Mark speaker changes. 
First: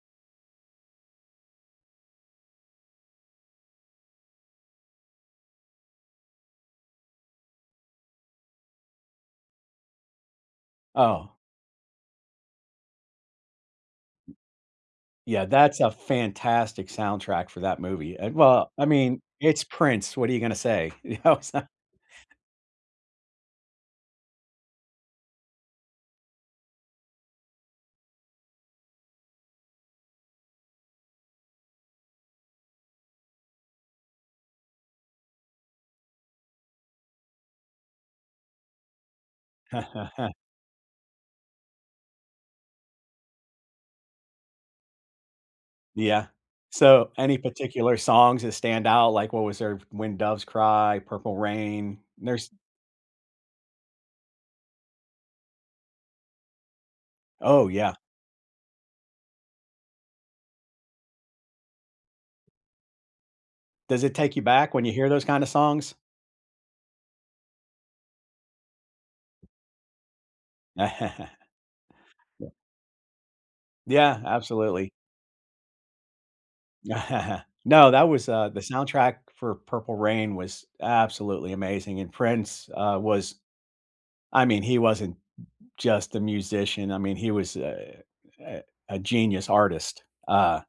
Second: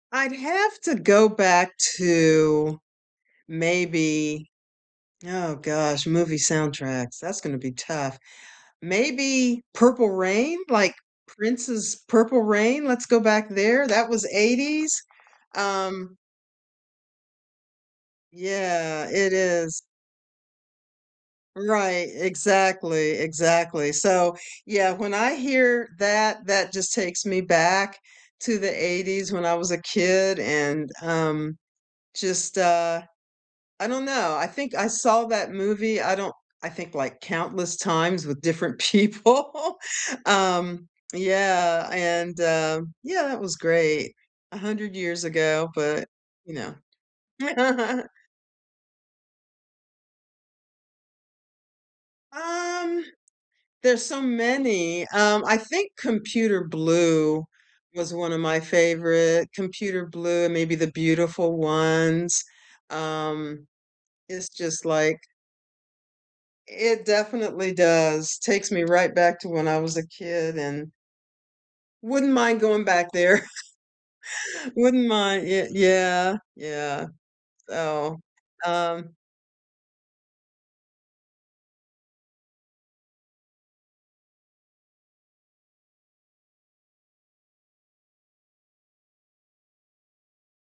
Speaker 1: I'd have to go back to maybe oh gosh, movie soundtracks, that's gonna be tough maybe Purple Rain, like,
Speaker 2: Oh.
Speaker 1: Prince's Purple Rain? Let's go back there. That was '80s,
Speaker 2: Yeah, that's a
Speaker 1: um
Speaker 2: fantastic soundtrack for that movie. Uh, well, I
Speaker 1: Yeah,
Speaker 2: mean,
Speaker 1: it
Speaker 2: it's
Speaker 1: is.
Speaker 2: Prince. What are you gonna say? You know it's a
Speaker 1: Right, exactly, exactly. So, yeah, when I hear that, that just takes me back to the '80s when I was a kid, and, um, just, uh I don't know. I think I saw that movie. I don't I think, like, countless times with different people. Um, yeah, and um yeah, it was great. 100 years ago, but,
Speaker 2: Yeah.
Speaker 1: you know.
Speaker 2: So, any particular songs that stand out, like, what was there? "When Doves Cry," "Purple Rain," nurse
Speaker 1: Um, there's so many. Um, I think Computer Blue
Speaker 2: Oh, yeah.
Speaker 1: was one of my favorite. Computer Blue, maybe The Beautiful Ones, um,
Speaker 2: Does it take you
Speaker 1: it's
Speaker 2: back
Speaker 1: just,
Speaker 2: when you hear
Speaker 1: like
Speaker 2: those kinda songs?
Speaker 1: It definitely does, takes me right back to when I was a kid, and wouldn't
Speaker 2: Yeah.
Speaker 1: mind going back there
Speaker 2: Yeah, absolutely.
Speaker 1: wouldn't min yea yeah. Yeah.
Speaker 2: No, that
Speaker 1: Oh,
Speaker 2: was, uh, the
Speaker 1: um
Speaker 2: soundtrack for Purple Rain was absolutely amazing, and Prince, uh, was I mean, he wasn't just a musician, I mean, he was a a a genius artist, uh